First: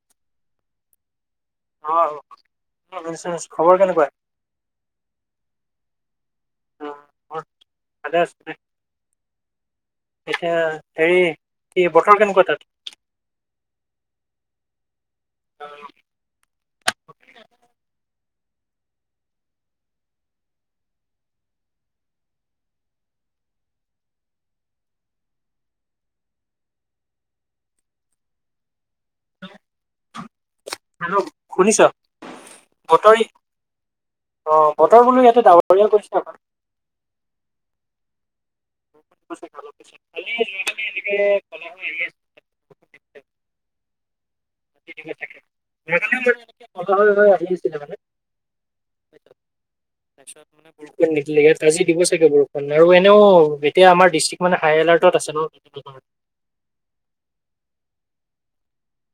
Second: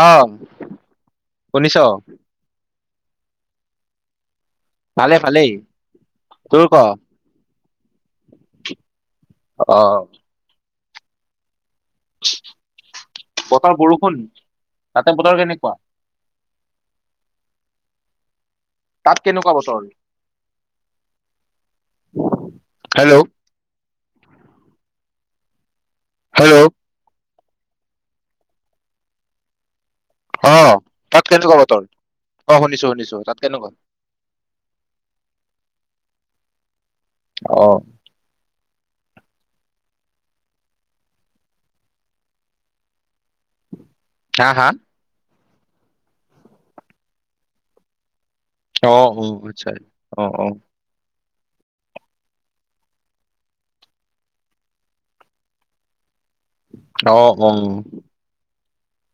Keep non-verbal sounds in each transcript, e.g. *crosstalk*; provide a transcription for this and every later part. অ। অ *unintelligible* খবৰ কেনেকুৱা? ভালে ভালেই, তোৰ অ, ক? মোৰ ভালে আছো *unintelligible* অ এতিয়া হেৰি কি বতৰ কেনেকুৱা তাত? বতৰ বৰষুণ তাতে বতৰ কেনেকুৱা? তাত কেনেকুৱা বতৰ হেল্ল'? হেল্ল'? অ তাত হেল্ল' কেনেকুৱা শুনিছ? বতৰ? অ শুনিছো বতৰ শুনিছো ই- তাত কেনেকুৱা? অ বতৰ বোলো ইয়াতে ডাৱৰীয়া কৰিছে অকণ। অ। *unintelligible* হা হা? *unintelligible* সেইকাৰণে মই *unintelligible* আহি আছিলো মানে। অ অ আচ্ছা, অ অ। ইয়াত নিদিলে ত আজি দিব চাগে বৰষুণ আৰু এনেও এতিয়া আমাৰ ডিষ্ট্ৰিক্ট মানে হাই এলাৰ্টত আছে ন। *unintelligible* অ অ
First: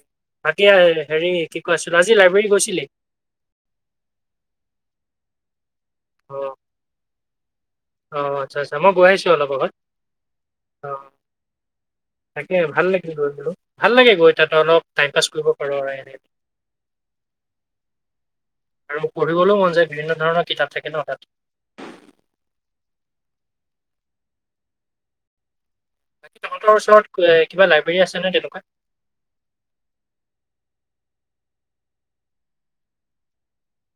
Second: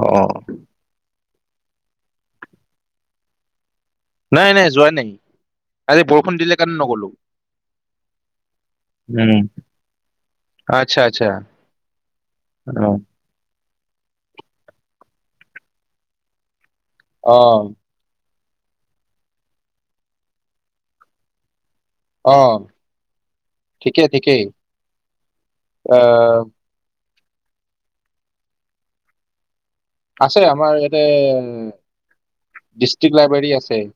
অ, অ। *unintelligible* হেৰি কি কয় আচি আজি লাইব্ৰেৰী গৈছিলি? নাই নাই যোৱা নাই, আজি বৰষুণ অ' দিলে কাৰণে নগ'লোঁ। অ আচ্ছা আচ্ছা, মই গৈ আহিছো উম অলপ আগত। অ, আচ্ছা আচ্ছা তাকে ভাল অ লাগিল *unintelligible* ভাল লাগে গৈ তাতে অলপ টাইম পাছ কৰিব পাৰো আৰু এনে। অ। আৰু পঢ়িবলৈও মন যায় বিভিন্ন ধৰণৰ কিতাপ থাকে ন তাত। অ, ঠিকেই ঠিকেই, অ তোমাৰ ওচৰত এ কিবা লাইব্ৰৰী আছে নে তেনেকুৱা? আছে আমাৰ ইয়াতে ডিষ্ট্ৰিক্ট লাইব্ৰেৰী আছে।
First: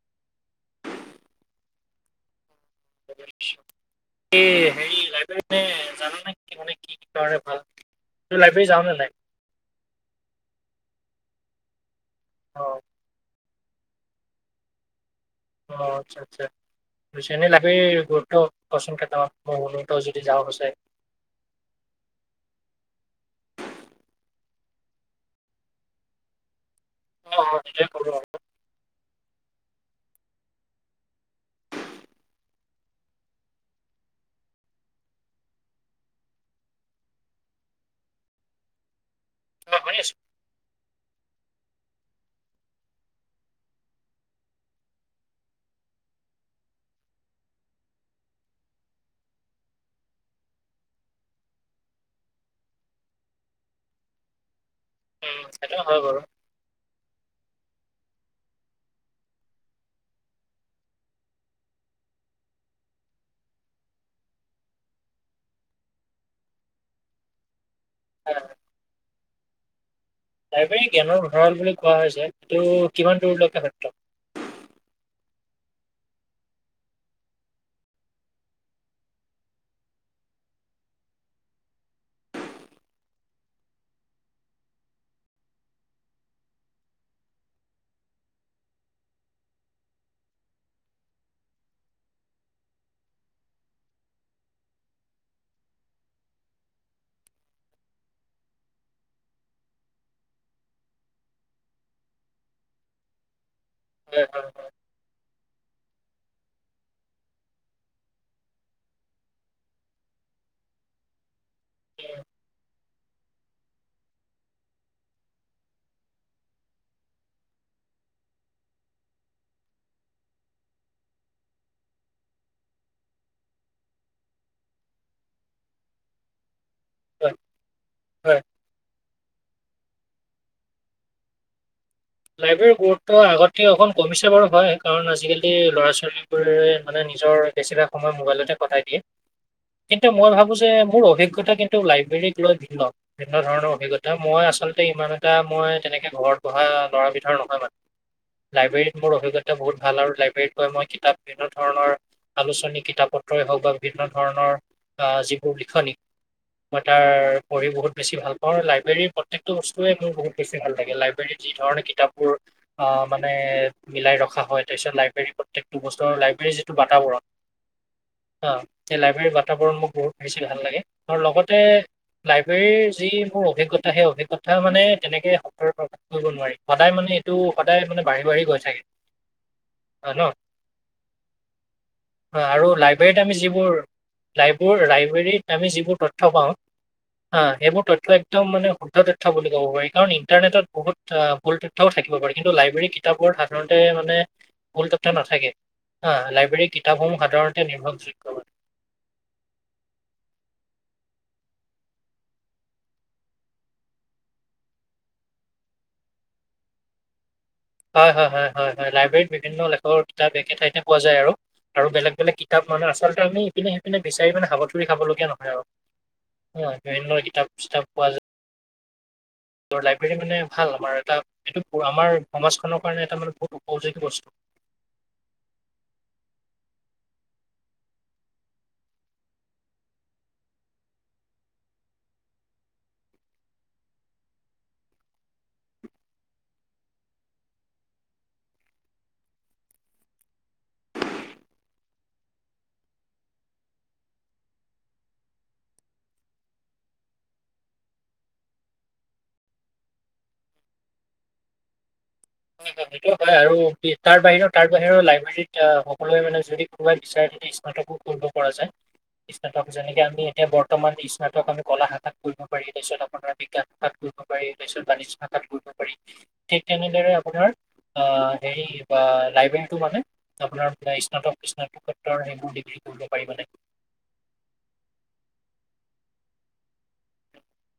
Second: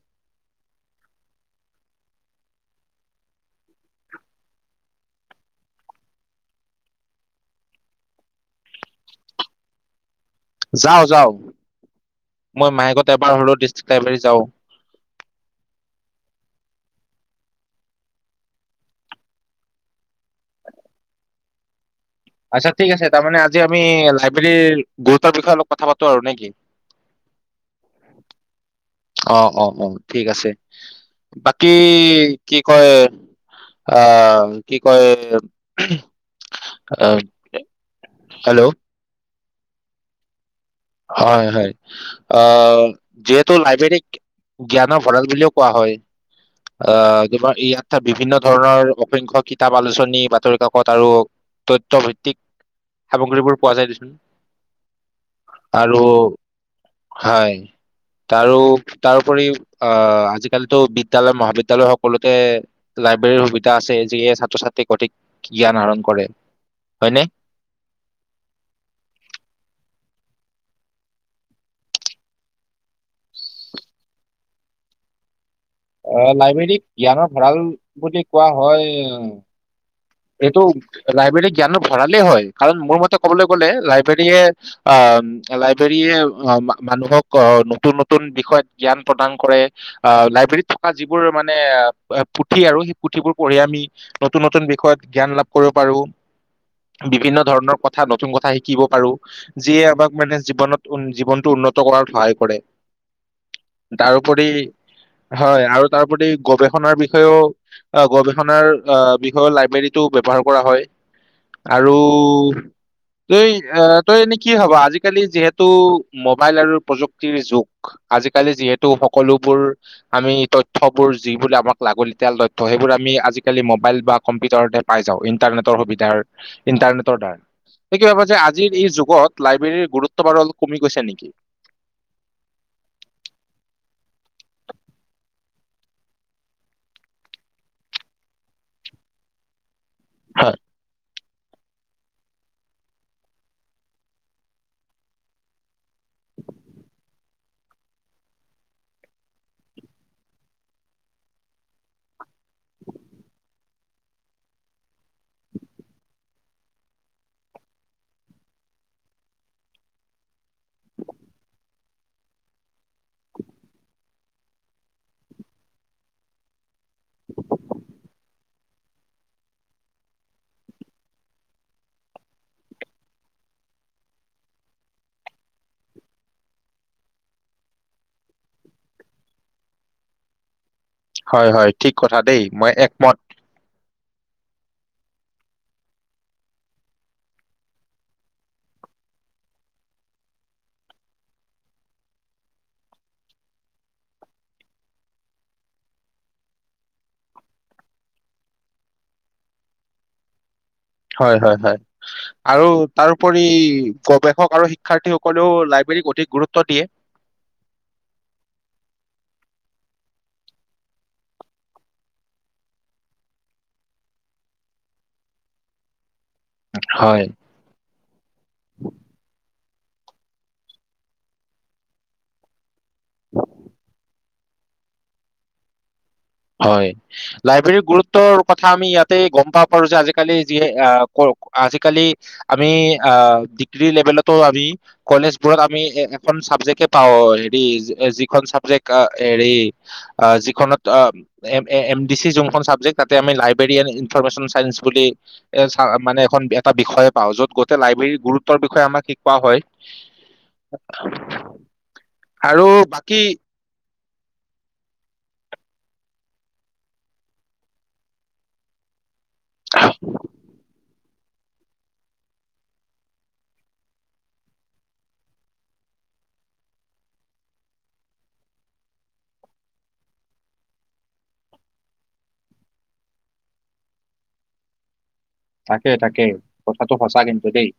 এ হেৰি লাইব্ৰেৰী মানে জানা নে কি মানে কি কাৰণে ভাল, তই লাইব্ৰেৰী যাও নে নাই? যাওঁ যাও, মই অ', মাহেকত এবাৰ হলও ডিষ্ট্ৰিক্ট লাইব্ৰেৰী যাওঁ। অ আচ্ছা আচ্ছা। পিছে এনে লাগি গুৰুত্ব কচোন কেইটামান মই হলোত যদি যাওঁ পিছে। আচ্ছা, ঠিক আছে। তাৰমানে, আজি আমি লাইব্ৰেৰীৰ গুৰুত্বৰ বিষয়ে অলপ কথা পাতোঁ আৰু নে কি? অ' অ'! তাকে কৰোঁ। অ' অ' অ'! ঠিক আছে। বাকী, কি কয়! আঁ কি কয়! অ'! হেল্ল'? অ'! শুনি আছোঁ। হয়, হয়! আঁ যিহেতু, লাইব্ৰেৰীক জ্ঞানৰ ভঁৰাল বুলিও কোৱা হয়। আঁ *unintelligible* ইয়াত বিভিন্ন ধৰণৰ অসংখ্য কিতাপ, আলোচনী, বাতৰিকাকত আৰু তথ্য ভিত্তিক সামগ্ৰীবোৰ পোৱা যায়, দেচোন। উম। সেইটো হয় আৰু বাৰু। হয়! তাৰো, তাৰোপৰি আঁ আজিকালিতো বিদ্যালয়, মহাবিদ্যালয় সকলোতে লাইব্ৰেৰীৰ সুবিধা আছে। যিয়ে, ছাত্ৰ-ছাত্ৰীক অধিক জ্ঞান আহৰণ কৰে। হয়নে? অ'! লাইব্ৰেৰী জ্ঞানৰ ভঁৰাল বুলি কোৱা হৈছে। এইটো কিমান দূৰলৈকে সত্য? অ'! লাইব্ৰেৰীক জ্ঞানৰ ভঁৰাল বুলি কোৱা হয়। এইটো লাইব্ৰেৰী জ্ঞানো ভঁৰালেই হয়। কাৰণ, মোৰ মতে, ক'বলৈ গ'লে লাইব্ৰেৰীয়ে অ'! লাইব্ৰেৰীয়ে অ'! মানুহক অ'! নতুন-নতুন বিষয়ত জ্ঞান প্ৰদান কৰে। অ'! লাইব্ৰেৰীত থকা যিবোৰ মানে, পুথি আৰু সেই পুথিবোৰ পঢ়ি আমি, নতুন-নতুন বিষয়ত জ্ঞান লাভ কৰিব পাৰোঁ। বিভিন্ন ধৰণৰ কথা, নতুন কথা শিকিব পাৰোঁ। যিয়ে আমাক মানে জীৱনত, *unintelligible* জীৱনটো উন্নত কৰাত সহায় কৰে। *inaudible* তাৰোপৰি, হয় হয়! আৰু তাৰোপৰি গৱেষণাৰ বিষয়েও অ'! গৱেষণাৰ অ'! বিষয়ে লাইব্ৰেৰী টো ব্যৱহাৰ কৰা হয়। আৰু তই আঁ তই এনেই কি ভাব? আজিকালি, যিহেতু মোবাইল আৰু প্ৰযুক্তিৰ যুগ। আজিকালি, যিহেতু সকলোবোৰ আমি তথ্যবোৰ, যি বোলে আমাক লাগতিয়াল তথ্য, সেইবোৰ আমি, আজিকালি মোবাইল বা কম্পিউটাৰ পাই যাওঁ। ইণ্টাৰনেটৰ সুবিধাৰ ইণ্টাৰনেটৰ হয় দ্বাৰা। *unintelligible* ভাবে হয়। যে, আজিৰ এই যুগত, লাইব্ৰেৰীৰ গুৰু ত্ব বাৰু *unintelligible* কমি গৈছে নেকি? লাইব্ৰেৰীৰ গুৰুত্ব আগতকে অকণ কমিছে বাৰু। হয়! কাৰণ, আজিকালি ল'ৰা-ছোৱালীবোৰে মানে, নিজৰ বেছিভাগ সময় মোবাইলতে কটাই দিয়ে। কিন্তু, মই ভাবোঁ হয় যে, মোৰ অভিজ্ঞতা কি ন্তু, লাইব্ৰেৰীক লৈ বিভিন্ন, বিভিন্ন ধৰণৰ অভিজ্ঞতা। মই আচলতে ইমান এইয়া মই তেনেকে ঘৰত বহা বিধৰ নহয় মানে। লাইব্ৰেৰীত মোৰ অভিজ্ঞতা বহুত ভাল! আৰু লাইব্ৰেৰীত গৈ মই কিতাপ বিভিন্ন ধৰণৰ আলোচনী, কিতাপ-পত্ৰই হওঁক বা বিভিন্ন ধৰণৰ আঁ যিবোৰ লিখনি মই তাৰ, পঢ়ি বহুত বেছি ভাল পাওঁ! লাইব্ৰেৰীৰ প্ৰত্যেকটো বস্তুৱেই, মোৰ বহুত বেছি ভাল লাগে! লাইব্ৰেৰীত যি ধৰণে কিতাপবোৰ, আঁ মানে, মিলাই ৰখা হয়। তাৰপিছত, লাইব্ৰেৰী প্ৰত্যেকটো বস্তু লাইব্ৰেৰী যি টো বাতাবৰণ! *inaudible* অ'! এই, লাইব্ৰেৰীৰ বাতাবৰণ মোৰ বহুত বেছি ভাল লাগে! আৰু লগতে লাইব্ৰেৰীৰ যি মোৰ অভিজ্ঞতা সেই অভিজ্ঞতা মানে তেনেকে প্ৰকাশ কৰিব নোৱাৰি। সদায় মানে এইটো সদায় মানে বাঢ়ি বাঢ়ি গৈ থাকে হয় ন। হয় হয় ঠিক কথা দেই হয় আৰু মই একমত লাইব্ৰেৰীত আমি যিবোৰ লাইবোৰ লাইব্ৰেৰীত আমি যিবোৰ তথ্য পাওঁ হা সেইবোৰ তথ্য একদম মানে শুদ্ধ তথ্য বুলি ক'ব পাৰি কাৰণ ইণ্টাৰনেটত বহুত আ মূল তথ্যও থাকিব পাৰে কিন্তু লাইব্ৰেৰী কিতাপত সাধাৰণতে মানে মূল তথ্য নাথাকে। হা লাইব্ৰেৰীৰ কিতাপসমূহ সাধাৰণতে নিৰ্ভৰযোগ্য। হয় হয় হয়। আৰু তাৰওপৰি গৱেষক আৰু শিক্ষাৰ্থীসকলেও লাইব্ৰেৰীক অধিক গুৰুত্ব দিয়ে। হয় হয় হয় হয় হয়, লাইব্ৰেৰীত বিভিন্ন লেখকৰ কিতাপ একে ঠাইতে পোৱা যায় আৰু। আৰু বেলেগ বেলেগ কিতাপ মানে আচলতে আমি ইপিনে সিপিনে বিচাৰি মানে হাবাথুৰি খাবলগীয়া নহয় আৰু। হয় বিভিন্ন কিতাপ - চিতাপ পোৱা য তৰ লাইব্ৰেৰী মানে ভাল আমাৰ এটা এইটো আমাৰ সমাজখনৰ কাৰণে এটা মানে বহুত উপযোগী বস্তু। হয়। লাইব্ৰেৰীৰ গুৰুত্বৰ কথা আমি ইয়াতেই গম পাব পাৰো যে আজিকালি যি আ পৰ আজিকালি আমি আ ডিগ্ৰী লেভেলতো আমি কলেজবোৰত আমি এ এখন চাবজেক্টে পাওঁ হেৰি যি এ যিখন চাবজেক্ট আ হেৰি অ যিখনত অ M A M D C যোনখন চাবজেক্ট তাতে আমি লাইব্ৰেৰী এণ্ড ইনফৰৰ্মেশ্যন চাইন্স বুলি এ চা মানে এখন এটা বিষয়ে পাও য'ত গোটেই লাইব্ৰেৰীৰ গুৰুত্বৰ বিষয়ে আমাক শিকোৱা হয়। *unintelligible* হয় হয় সেইটো বাকী হয় আৰু কি তাৰ বাহিৰে তাৰ বাহিৰেও লাইব্ৰেৰীত আ সকলোৱে মানে যদি কোনোবাই বিচাৰে যদি স্নাতকো কৰিব পৰা যায়, স্নাতক যেনেকে আমি এতিয়া বৰ্তমান স্নাতক আমি কলা শাখা কৰিব পাৰি তাৰপিছত আপোনাৰ বিজ্ঞান শাষাত কৰিব পাৰি তাৰপিছত বাণিজ্য শাষাত কৰিব পাৰি। ঠিক তেনেদৰে আপোনাৰ অ অ হেৰি বা লাইব্ৰেৰীটো মানে আপোনাৰ স্নাতক স্নাতকোতৰ সেইবোৰ ডিগ্ৰী বুজিব পাৰিব নে? তাকে তাকে কথাটো সঁচা কিন্তু দেই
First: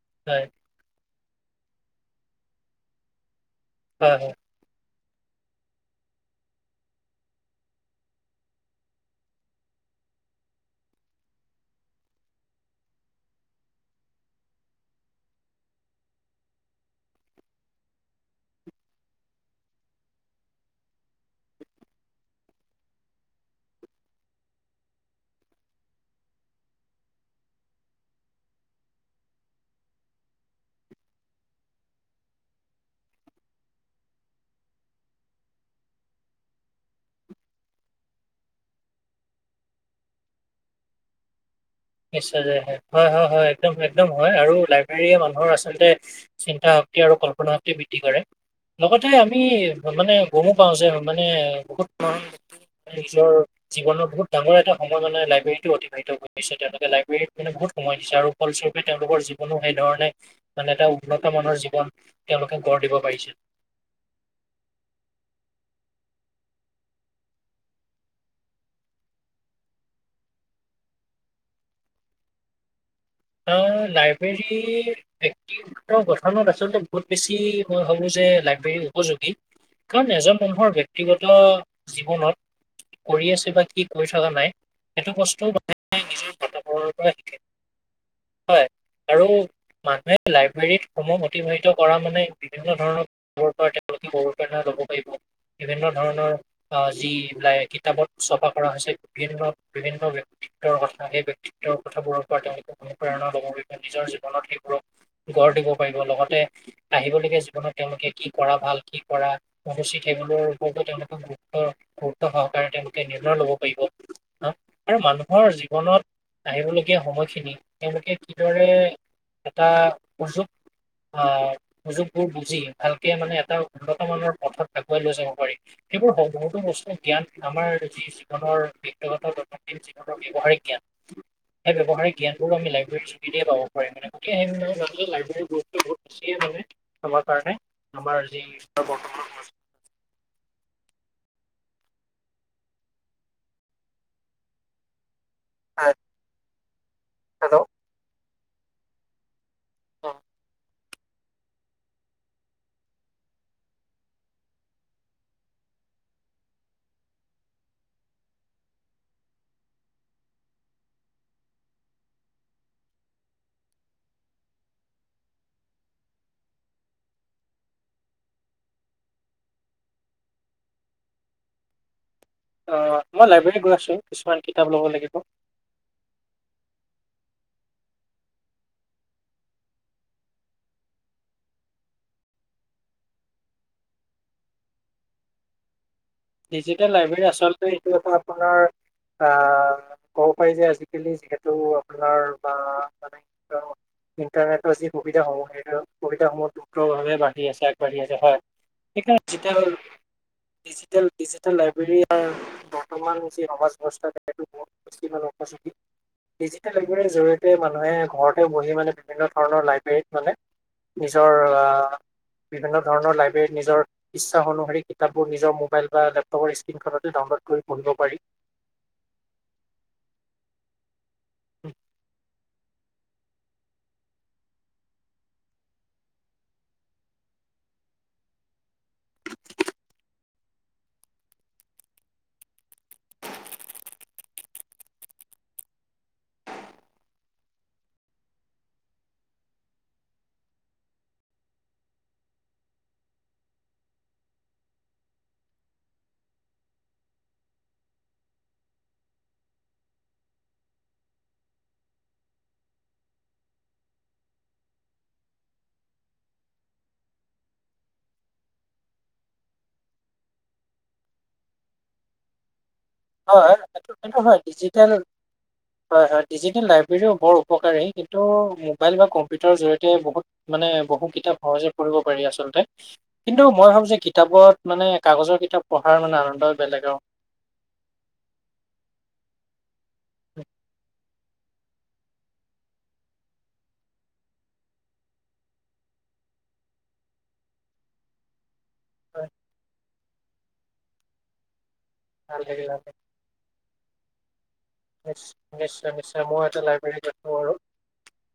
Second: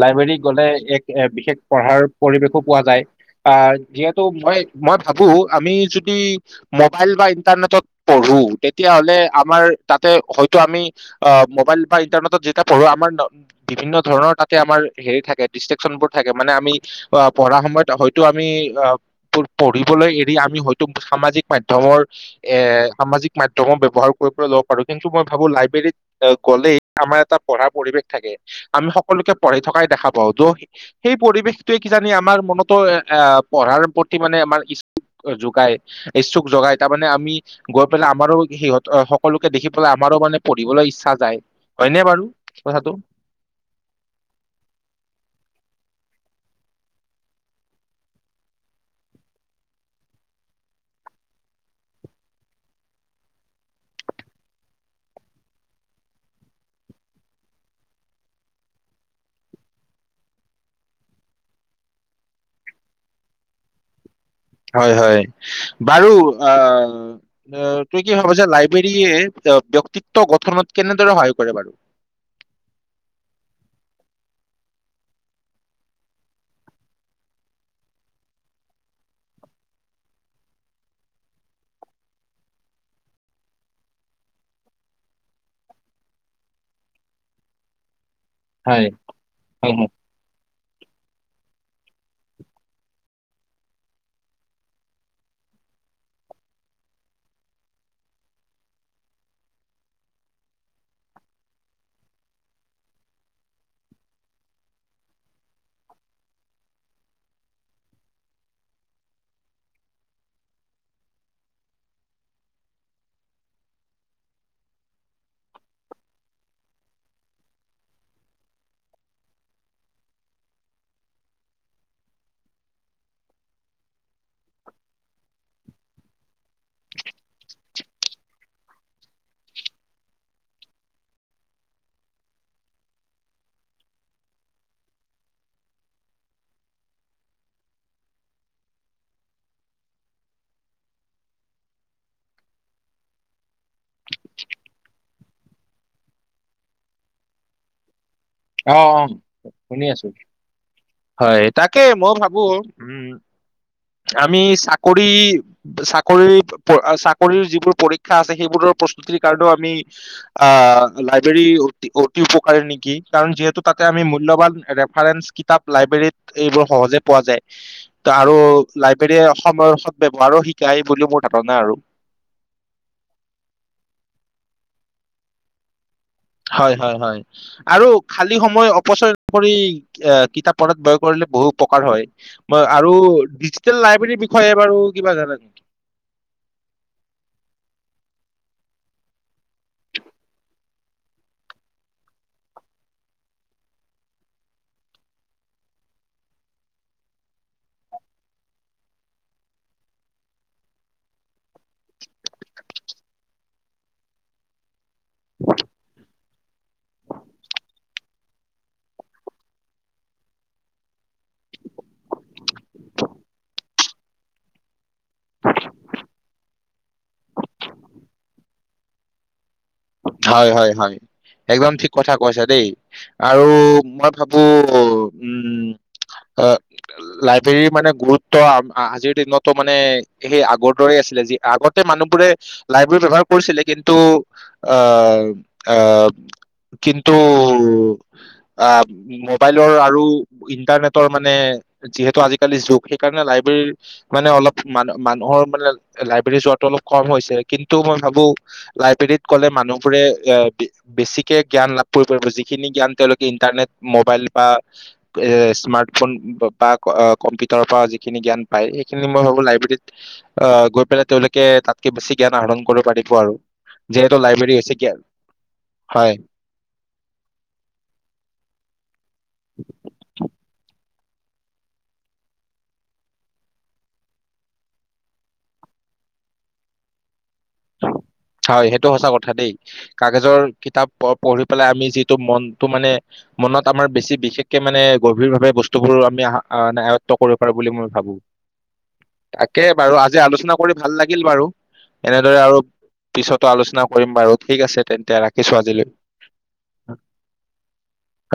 লাইব্ৰেৰীত হয় গ'লে এক এ বিশেষ পঢ়াৰ পৰিবেশো পোৱা যায় আহ হয় যিহেতু হয় মই মই ভাবো আমি যদি মোবাইল বা ইণ্টাৰনেটত পঢ়ো তেতিয়া হলে আমাৰ তাতে হয়তো আমি অ', মোবাইল বা ইন্টাৰনেটত যেতিয়া পঢ়ো আমাৰ ন বিভিন্ন ধৰণৰ তাতে আমাৰ হেৰি থাকে, ডিষ্টেকশনবোৰ থাকে মানে আমি অ পঢ়াৰ সময়ত হয়তো আমি আহ প পঢ়িবলৈ এৰি আমি হয়তো সামাজিক মাধ্যমৰ এ সামাজিক মাধ্যমৰ ব্যৱহাৰ কৰিবলৈ ল'ব পাৰো কিন্তু মই ভাবো লাইব্ৰেৰীত এ গ'লেই আমাৰ এটা পঢ়া পৰিৱেশ থাকে, আমি সকলোকে পঢ়ি থকাই দেখা পাওঁ ত সেই পৰিৱেশটোৱে কিজানি আমাৰ মনতো এ আহ পঢ়াৰ প্ৰতি মানে আমাৰ ইচ অ জোগাই, ইচ্ছুক জোগাই তাৰমানে আমি গৈ পেলাই আমাৰো সিহঁত সকলোকে দেখি পেলাই আমাৰো মানে পঢ়িবলৈ ইচ্ছা যায়। হয়নে বাৰু নিশ্চয় যায় হয়, কথাটো হয় হয় হয়। একদম একদম হয় আৰু লাইব্ৰেৰীয়ে মানুহৰ আচলতে চিন্তা শক্তি আৰু কল্পনা শক্তি বৃদ্ধি কৰে। লগতে আমি মানে গমো পাও যে মানে বহুত *unintelligible* নিজৰ জীৱনৰ বহুত ডাঙৰ এটা সময় মানে লাইব্ৰেৰীটো অতিবাহিত কৰিছে। তেওঁলোকে লাইব্ৰেৰীত মানে বহুত সময় দিছে আৰু ফলস্বৰূপে তেওঁলৰ জীৱনো সেই ধৰণে মানে এটা উন্নত মানৰ জীৱন তেওঁলোকে গঢ় দিব পাৰিছে। হয়, হয় বাৰু আ- অঁ, তুমি কি ভাবা যে লাইব্ৰেৰীয়ে ব্যক্তিত্ব গঠনত কেনেদৰে সহায় কৰে বাৰু? অঁ লাইব্ৰেৰীয়ে ব্যক্তি- গঠনত আচলতে বহুত বেছি মই ভাবো যে লাইব্ৰেৰী উপযোগী। কাৰণ এজন মানুহৰ ব্যক্তিগত জীৱনত- কৰি আছে বা কি কৰি থকা নাই সেইটো বস্তু মানে নিজৰ পৰিয়ালৰ পৰা শিকে। হয় আৰু হয় হয় মানুহে লাইব্ৰেৰীত সমূহ অতিবাহিত কৰা মানে বিভিন্ন ধৰণৰ- তেওঁলোকে *unintelligible* লব পাৰিব বিভিন্ন ধৰণৰ- আহ যি কিতাপত চপা কৰা হৈছে বিভিন্ন বিভিন্ন ব্যক্তিত্বৰ কথা। সেই ব্যক্তিত্ব- তেওঁৰ কথাবোৰৰ পৰা তেওঁলোকে অনুপ্ৰেৰণা লব পাৰিব, নিজৰ জীৱনত সেইবোৰক- গঢ় দিব পাৰিব লগতে আহিবলগীয়া জীৱনত তেওঁলোকে কি কৰা ভাল, কি কৰা- অনুচিত সেইবোৰৰ ওপৰতো তেওঁলোকে গুৰুত্ব গুৰুত্ব সহকাৰে তেওঁলোকে নিৰ্ণয় লব পাৰিব। আৰু মানুহৰ জীৱনত আহিবলগীয়া সময়খিনি- তেওঁলোকে কিদৰে এটা সুযোগ- আহ সুযোগবোৰ বুজি ভালকে মানে এটা উন্নতমানৰ পথত আগুৱাই লৈ যাব পাৰি। সেইবোৰ বহুতো বস্তু জ্ঞান আমাৰ যি জীৱনৰ ব্যক্তিগত *unintelligible* ব্যৱহাৰিক জ্ঞান, সেই ব্যৱহাৰিক জ্ঞান- আমি লাইব্ৰেৰী যোগেদি পাব পাৰি *unintelligible* তোমাৰ কাৰণে আমাৰ যি বৰ্তমান- হেল্ল'। অঁ, অঁ শুনি আছোঁ। হয়, তাকে মই ভাবো উম, আমি চাকৰি- চাকৰি চাকৰিৰ যিবোৰ পৰীক্ষা আছে সেইবোৰৰ প্ৰস্তুতিৰ কাৰণেও আমি- আ লাইব্ৰেৰী- অতি উপকাৰে নেকি। কাৰণ যিহেতু তাতে আমি মূল্যবান ৰেফাৰেন্স- কিতাপ লাইব্ৰেৰীত এইবোৰ সহজে পোৱা যায়। ত আৰু লাইব্ৰেৰীয়ে অসমৰ ব্যৱহাৰ শিকায় বুলিও মোৰ ধাৰণা আৰু। অঁ, মই লাইব্ৰেৰী গৈ আছোঁ কিছুমান কিতাপ ল'ব লাগিব। হয়, হয়, হয়। আৰু খালী সময় অপচয় নকৰি এ কিতাপ পঢ়াত ব্যয় কৰিলে বহু উপকাৰ হয়। মই আৰু ডিজিটেল লাইব্ৰেৰীৰ বিষয়ে বাৰু কিবা জানা নেকি? ডিজিটেল লাইব্ৰেৰী আচলতে এইটো এটা আপোনাৰ- আহ ক'ব পাৰি যে আজিকালি যিহেতু আপোনাৰ বা মানে কি কয় - ইণ্টাৰনেটৰ যি সুবিধাসমূহ সেইটো সুবিধাসমূহ দ্ৰুতভাৱে বাঢ়ি আছে, আগবাঢ়ি আছে হয়। *unintelligible* ডিজিটেল ডিজিটেল লাইব্ৰেৰীয়াৰ বৰ্তমান যি সমাজ ব্যৱস্থা সেইটো বহুত- *unintelligible* ডিজিটেল লাইব্ৰেৰীৰ জৰিয়তে মানুহে ঘৰতে বহি মানে বিভিন্ন ধৰণৰ লাইব্ৰেৰীত মানে- নিজৰ আ- বিভিন্ন ধৰণৰ লাইব্ৰেৰীত নিজৰ ইচ্ছা অনুসৰি কিতাপবোৰ নিজৰ- মোবাইল বা লেপটপৰ স্ক্ৰীণখনতে ডাউনলোড কৰি পঢ়িব পাৰি। হয়, হয়, হয় একদম ঠিক কথা কৈছা। দেই আৰু মই ভাবো উম অঁ- লাইব্ৰেৰীৰ মানে গুৰুত্ব আজিৰ দিনতো মানে সেই আগৰ দৰেই আছিলে। যি আগত- গোটেই মানুহবোৰে লাইব্ৰেৰী ব্যৱহাৰ কৰিছিলে কিন্তু আহ আহ কিন্তু আ মোবাইলৰ আৰু ইণ্টাৰনেটৰ মানে যিহেতু আজিকালি যুগ সেইকাৰণে লাইব্ৰেৰীৰ মানে অলপ মান মানুহৰ মানে লাইব্ৰেৰী যোৱাটো অলপ কম হৈছে কিন্তু মই ভাবো লাইব্ৰেৰীত গলে মানুহবোৰে এ দি বেছিকে জ্ঞান লাভ কৰিব পাৰিব যিখিনি জ্ঞান তেওঁলোকে ইন্টাৰনেট মোবাইল বা এ স্মাৰ্টফোন ব বা ক আ কম্পিউটাৰৰ পৰা যিখিনি জ্ঞান পায় সেইখিনি মই ভাবো লাইব্ৰেৰীত অ গৈ পেলাই তেওঁলোকে তাতকে বেছি জ্ঞান আহৰণ কৰিব পাৰি। হয় এইটো এইটো হয়, ডিজিটেল হয় হয় ডিজিটেল লাই ব্ৰেৰিও বৰ উপকাৰী কিন্তু মোবাইল বা কম্পিউটাৰৰ জৰিয়তে বহুত মানে বহু কিতাপ হয় যে ফুৰিব পাৰি আচলতে। কিন্তু মই ভাবো যে কিতাপত মানে কাগজৰ কিতাপ পঢ়াৰ মানে আনন্দই বেলেগ আৰু। হয় সেইটো সঁচা কথা দেই। কাগজৰ কিতাপ প পঢ়ি পেলাই আমি যিটো মনটো মানে মনত আমাৰ বেছি বিশেষকে মানে গভীৰভাৱে বস্তুবোৰ আমি আহা আ আয়ত্ব কৰিব পাৰো বুলি মই ভাবো। *inaudible* তাকে বাৰু, আজি আলোচনা কৰি ভাল লাগিল বাৰু। দৰে ভাল আৰু লাগিল, ভাল লাগিল পিছতো আলোচনা কৰিম বাৰু ঠিক আছে। তেন্তে নিশ ৰাখিছো আজিলৈ নিশ্চয় নিশ্চয়, মই এটা লাইব্ৰেৰীত আছো আৰু।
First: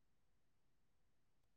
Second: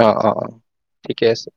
অ অ অ ঠিকে আছে।